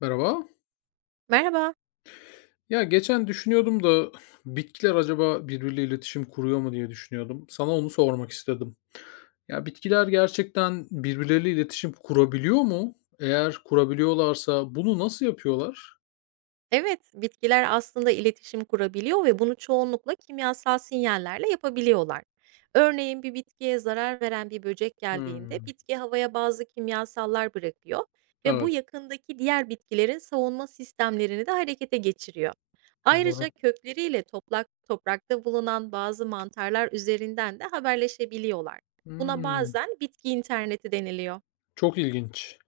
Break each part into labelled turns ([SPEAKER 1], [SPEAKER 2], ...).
[SPEAKER 1] Merhaba.
[SPEAKER 2] Merhaba.
[SPEAKER 1] Ya geçen düşünüyordum da bitkiler acaba birbiriyle iletişim kuruyor mu diye düşünüyordum. Sana onu sormak istedim. Ya bitkiler gerçekten birbirleriyle iletişim kurabiliyor mu? Eğer kurabiliyorlarsa bunu nasıl yapıyorlar?
[SPEAKER 2] Evet, bitkiler aslında iletişim kurabiliyor ve bunu çoğunlukla kimyasal sinyallerle yapabiliyorlar. Örneğin bir bitkiye zarar veren bir böcek geldiğinde
[SPEAKER 1] Hmm,
[SPEAKER 2] bitki havaya bazı kimyasallar bırakıyor ve bu
[SPEAKER 1] evet,
[SPEAKER 2] yakındaki diğer bitkilerin savunma sistemlerini de harekete geçiriyor. Ayrıca
[SPEAKER 1] doğru.
[SPEAKER 2] kökleriyle toprak, toprakta bulunan bazı mantarlar üzerinden de haberleşebiliyorlar. Buna
[SPEAKER 1] Hmm,
[SPEAKER 2] bazen bitki interneti deniliyor.
[SPEAKER 1] çok ilginç.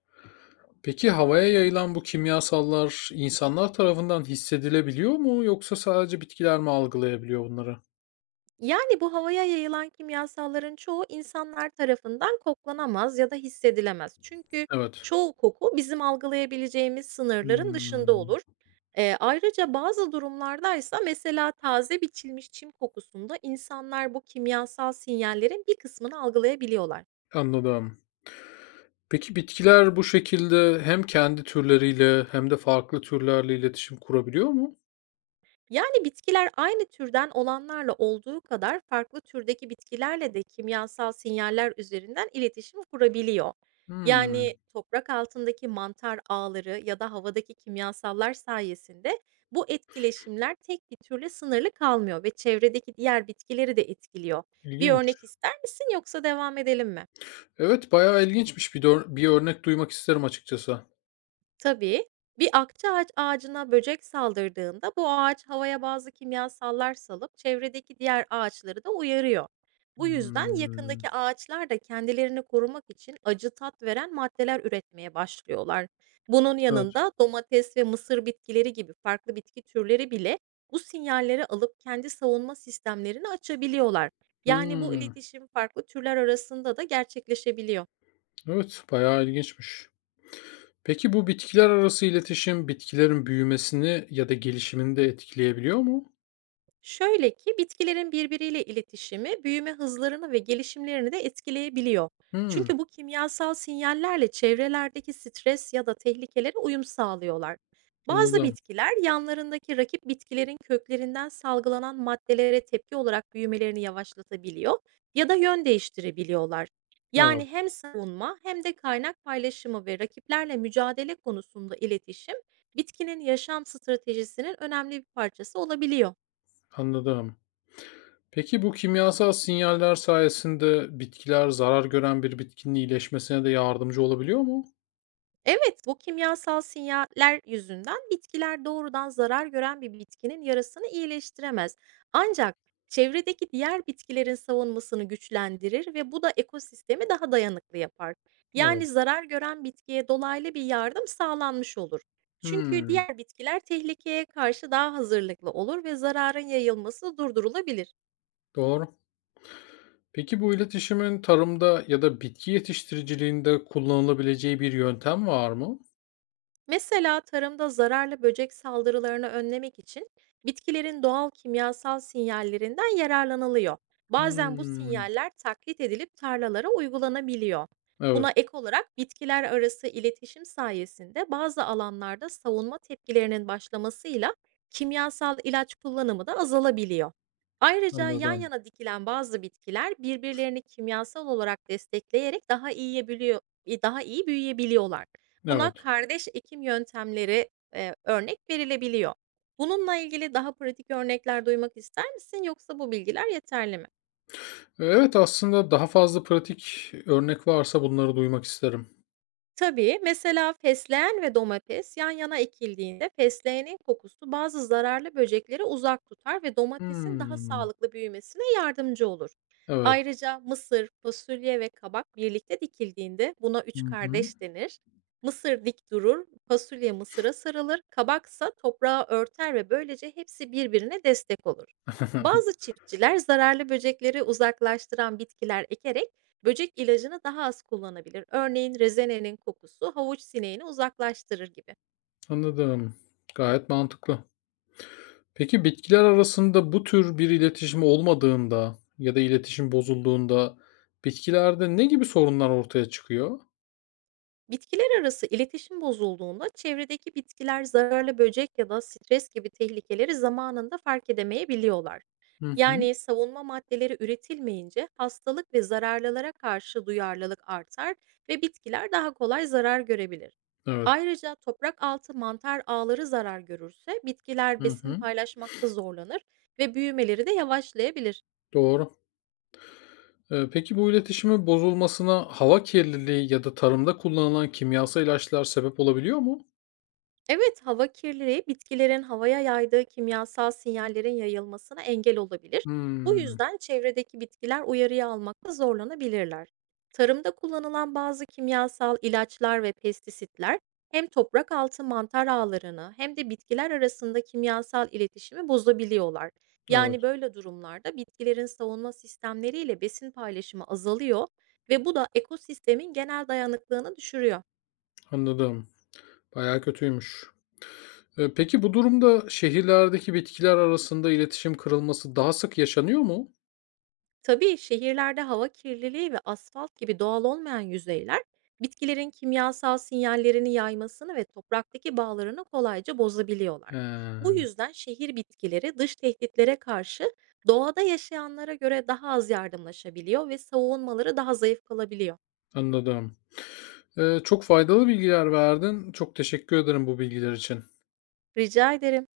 [SPEAKER 1] Peki havaya yayılan bu kimyasallar insanlar tarafından hissedilebiliyor mu yoksa sadece bitkiler mi algılayabiliyor bunları?
[SPEAKER 2] Yani bu havaya yayılan kimyasalların çoğu insanlar tarafından koklanamaz ya da hissedilemez. Çünkü
[SPEAKER 1] Evet.
[SPEAKER 2] çoğu koku bizim algılayabileceğimiz sınırların dışında
[SPEAKER 1] Hmm,
[SPEAKER 2] olur. Ayrıca bazı durumlardaysa mesela taze biçilmiş çim kokusunda insanlar bu kimyasal sinyallerin bir kısmını algılayabiliyorlar.
[SPEAKER 1] anladım. Peki bitkiler bu şekilde hem kendi türleriyle hem de farklı türlerle iletişim kurabiliyor mu?
[SPEAKER 2] Yani bitkiler aynı türden olanlarla olduğu kadar farklı türdeki bitkilerle de kimyasal sinyaller üzerinden iletişim kurabiliyor.
[SPEAKER 1] Hımm,
[SPEAKER 2] Yani toprak altındaki mantar ağları ya da havadaki kimyasallar sayesinde bu etkileşimler tek bir türle sınırlı kalmıyor ve çevredeki diğer bitkileri de etkiliyor. Bir
[SPEAKER 1] ilginç.
[SPEAKER 2] örnek ister misin, yoksa devam edelim mi?
[SPEAKER 1] Evet, bayağı ilginçmiş. Bir de bir örnek duymak isterim açıkçası.
[SPEAKER 2] Tabii. Bir akçaağaç ağacına böcek saldırdığında bu ağaç havaya bazı kimyasallar salıp çevredeki diğer ağaçları da uyarıyor. Bu yüzden
[SPEAKER 1] Hımm,
[SPEAKER 2] yakındaki ağaçlar da kendilerini korumak için acı tat veren maddeler üretmeye başlıyorlar. Bunun
[SPEAKER 1] evet.
[SPEAKER 2] yanında domates ve mısır bitkileri gibi farklı bitki türleri bile bu sinyalleri alıp kendi savunma sistemlerini açabiliyorlar. Yani bu
[SPEAKER 1] Hımm,
[SPEAKER 2] iletişim farklı türler arasında da gerçekleşebiliyor.
[SPEAKER 1] evet, bayağı ilginçmiş. Peki bu bitkiler arası iletişim bitkilerin büyümesini ya da gelişimini de etkileyebiliyor mu?
[SPEAKER 2] Şöyle ki, bitkilerin birbiriyle iletişimi büyüme hızlarını ve gelişimlerini de etkileyebiliyor.
[SPEAKER 1] Hımm,
[SPEAKER 2] Çünkü bu kimyasal sinyallerle çevrelerdeki stres ya da tehlikelere uyum sağlıyorlar. Bazı
[SPEAKER 1] anladım.
[SPEAKER 2] bitkiler yanlarındaki rakip bitkilerin köklerinden salgılanan maddelere tepki olarak büyümelerini yavaşlatabiliyor ya da yön değiştirebiliyorlar. Yani
[SPEAKER 1] Evet,
[SPEAKER 2] hem savunma, hem de kaynak paylaşımı ve rakiplerle mücadele konusunda iletişim, bitkinin yaşam stratejisinin önemli bir parçası olabiliyor.
[SPEAKER 1] anladım. Peki bu kimyasal sinyaller sayesinde bitkiler zarar gören bir bitkinin iyileşmesine de yardımcı olabiliyor mu?
[SPEAKER 2] Evet, bu kimyasal sinyaller yüzünden bitkiler doğrudan zarar gören bir bitkinin yarasını iyileştiremez. Ancak çevredeki diğer bitkilerin savunmasını güçlendirir ve bu da ekosistemi daha dayanıklı yapar.
[SPEAKER 1] Evet.
[SPEAKER 2] Yani zarar gören bitkiye dolaylı bir yardım sağlanmış olur. Çünkü
[SPEAKER 1] Hmm,
[SPEAKER 2] diğer bitkiler tehlikeye karşı daha hazırlıklı olur ve zararın yayılması durdurulabilir.
[SPEAKER 1] doğru. Peki bu iletişimin tarımda ya da bitki yetiştiriciliğinde kullanılabileceği bir yöntem var mı?
[SPEAKER 2] Mesela tarımda zararlı böcek saldırılarını önlemek için bitkilerin doğal kimyasal sinyallerinden yararlanılıyor. Bazen bu
[SPEAKER 1] Hmm,
[SPEAKER 2] sinyaller taklit edilip tarlalara uygulanabiliyor.
[SPEAKER 1] evet,
[SPEAKER 2] Buna ek olarak, bitkiler arası iletişim sayesinde bazı alanlarda savunma tepkilerinin başlamasıyla kimyasal ilaç kullanımı da azalabiliyor. Ayrıca yan
[SPEAKER 1] anladım.
[SPEAKER 2] yana dikilen bazı bitkiler birbirlerini kimyasal olarak destekleyerek daha daha iyi büyüyebiliyorlar. Buna
[SPEAKER 1] Evet.
[SPEAKER 2] kardeş ekim yöntemleri örnek verilebiliyor. Bununla ilgili daha pratik örnekler duymak ister misin, yoksa bu bilgiler yeterli mi?
[SPEAKER 1] Evet, aslında daha fazla pratik örnek varsa bunları duymak isterim.
[SPEAKER 2] Tabii, mesela fesleğen ve domates yan yana ekildiğinde fesleğenin kokusu bazı zararlı böcekleri uzak tutar ve domatesin daha
[SPEAKER 1] Hmm,
[SPEAKER 2] sağlıklı büyümesine yardımcı olur.
[SPEAKER 1] evet.
[SPEAKER 2] Ayrıca mısır, fasulye ve kabak birlikte dikildiğinde buna
[SPEAKER 1] Hı
[SPEAKER 2] üç
[SPEAKER 1] hı.
[SPEAKER 2] kardeş denir. Mısır dik durur, fasulye mısıra sarılır, kabaksa toprağı örter ve böylece hepsi birbirine destek olur. Bazı çiftçiler zararlı böcekleri uzaklaştıran bitkiler ekerek böcek ilacını daha az kullanabilir. Örneğin rezenenin kokusu havuç sineğini uzaklaştırır gibi.
[SPEAKER 1] Anladım. Gayet mantıklı. Peki bitkiler arasında bu tür bir iletişim olmadığında ya da iletişim bozulduğunda bitkilerde ne gibi sorunlar ortaya çıkıyor?
[SPEAKER 2] Bitkiler arası iletişim bozulduğunda çevredeki bitkiler zararlı böcek ya da stres gibi tehlikeleri zamanında fark edemeyebiliyorlar.
[SPEAKER 1] Hı hı.
[SPEAKER 2] Yani savunma maddeleri üretilmeyince hastalık ve zararlılara karşı duyarlılık artar ve bitkiler daha kolay zarar görebilir.
[SPEAKER 1] Evet.
[SPEAKER 2] Ayrıca toprak altı mantar ağları zarar görürse bitkiler
[SPEAKER 1] Hı
[SPEAKER 2] besin
[SPEAKER 1] hı.
[SPEAKER 2] paylaşmakta zorlanır ve büyümeleri de yavaşlayabilir.
[SPEAKER 1] Doğru. Peki bu iletişimin bozulmasına hava kirliliği ya da tarımda kullanılan kimyasal ilaçlar sebep olabiliyor mu?
[SPEAKER 2] Evet, hava kirliliği bitkilerin havaya yaydığı kimyasal sinyallerin yayılmasına engel olabilir. Bu
[SPEAKER 1] Hımm.
[SPEAKER 2] yüzden çevredeki bitkiler uyarıyı almakta zorlanabilirler. Tarımda kullanılan bazı kimyasal ilaçlar ve pestisitler hem toprak altı mantar ağlarını hem de bitkiler arasında kimyasal iletişimi bozabiliyorlar.
[SPEAKER 1] Evet,
[SPEAKER 2] Yani böyle durumlarda bitkilerin savunma sistemleriyle besin paylaşımı azalıyor ve bu da ekosistemin genel dayanıklılığını düşürüyor.
[SPEAKER 1] anladım. Bayağı kötüymüş. Peki bu durumda şehirlerdeki bitkiler arasında iletişim kırılması daha sık yaşanıyor mu?
[SPEAKER 2] Tabii şehirlerde hava kirliliği ve asfalt gibi doğal olmayan yüzeyler bitkilerin kimyasal sinyallerini yaymasını ve topraktaki bağlarını kolayca bozabiliyorlar.
[SPEAKER 1] He,
[SPEAKER 2] Bu yüzden şehir bitkileri dış tehditlere karşı doğada yaşayanlara göre daha az yardımlaşabiliyor ve savunmaları daha zayıf kalabiliyor.
[SPEAKER 1] anladım. Çok faydalı bilgiler verdin. Çok teşekkür ederim bu bilgiler için.
[SPEAKER 2] Rica ederim.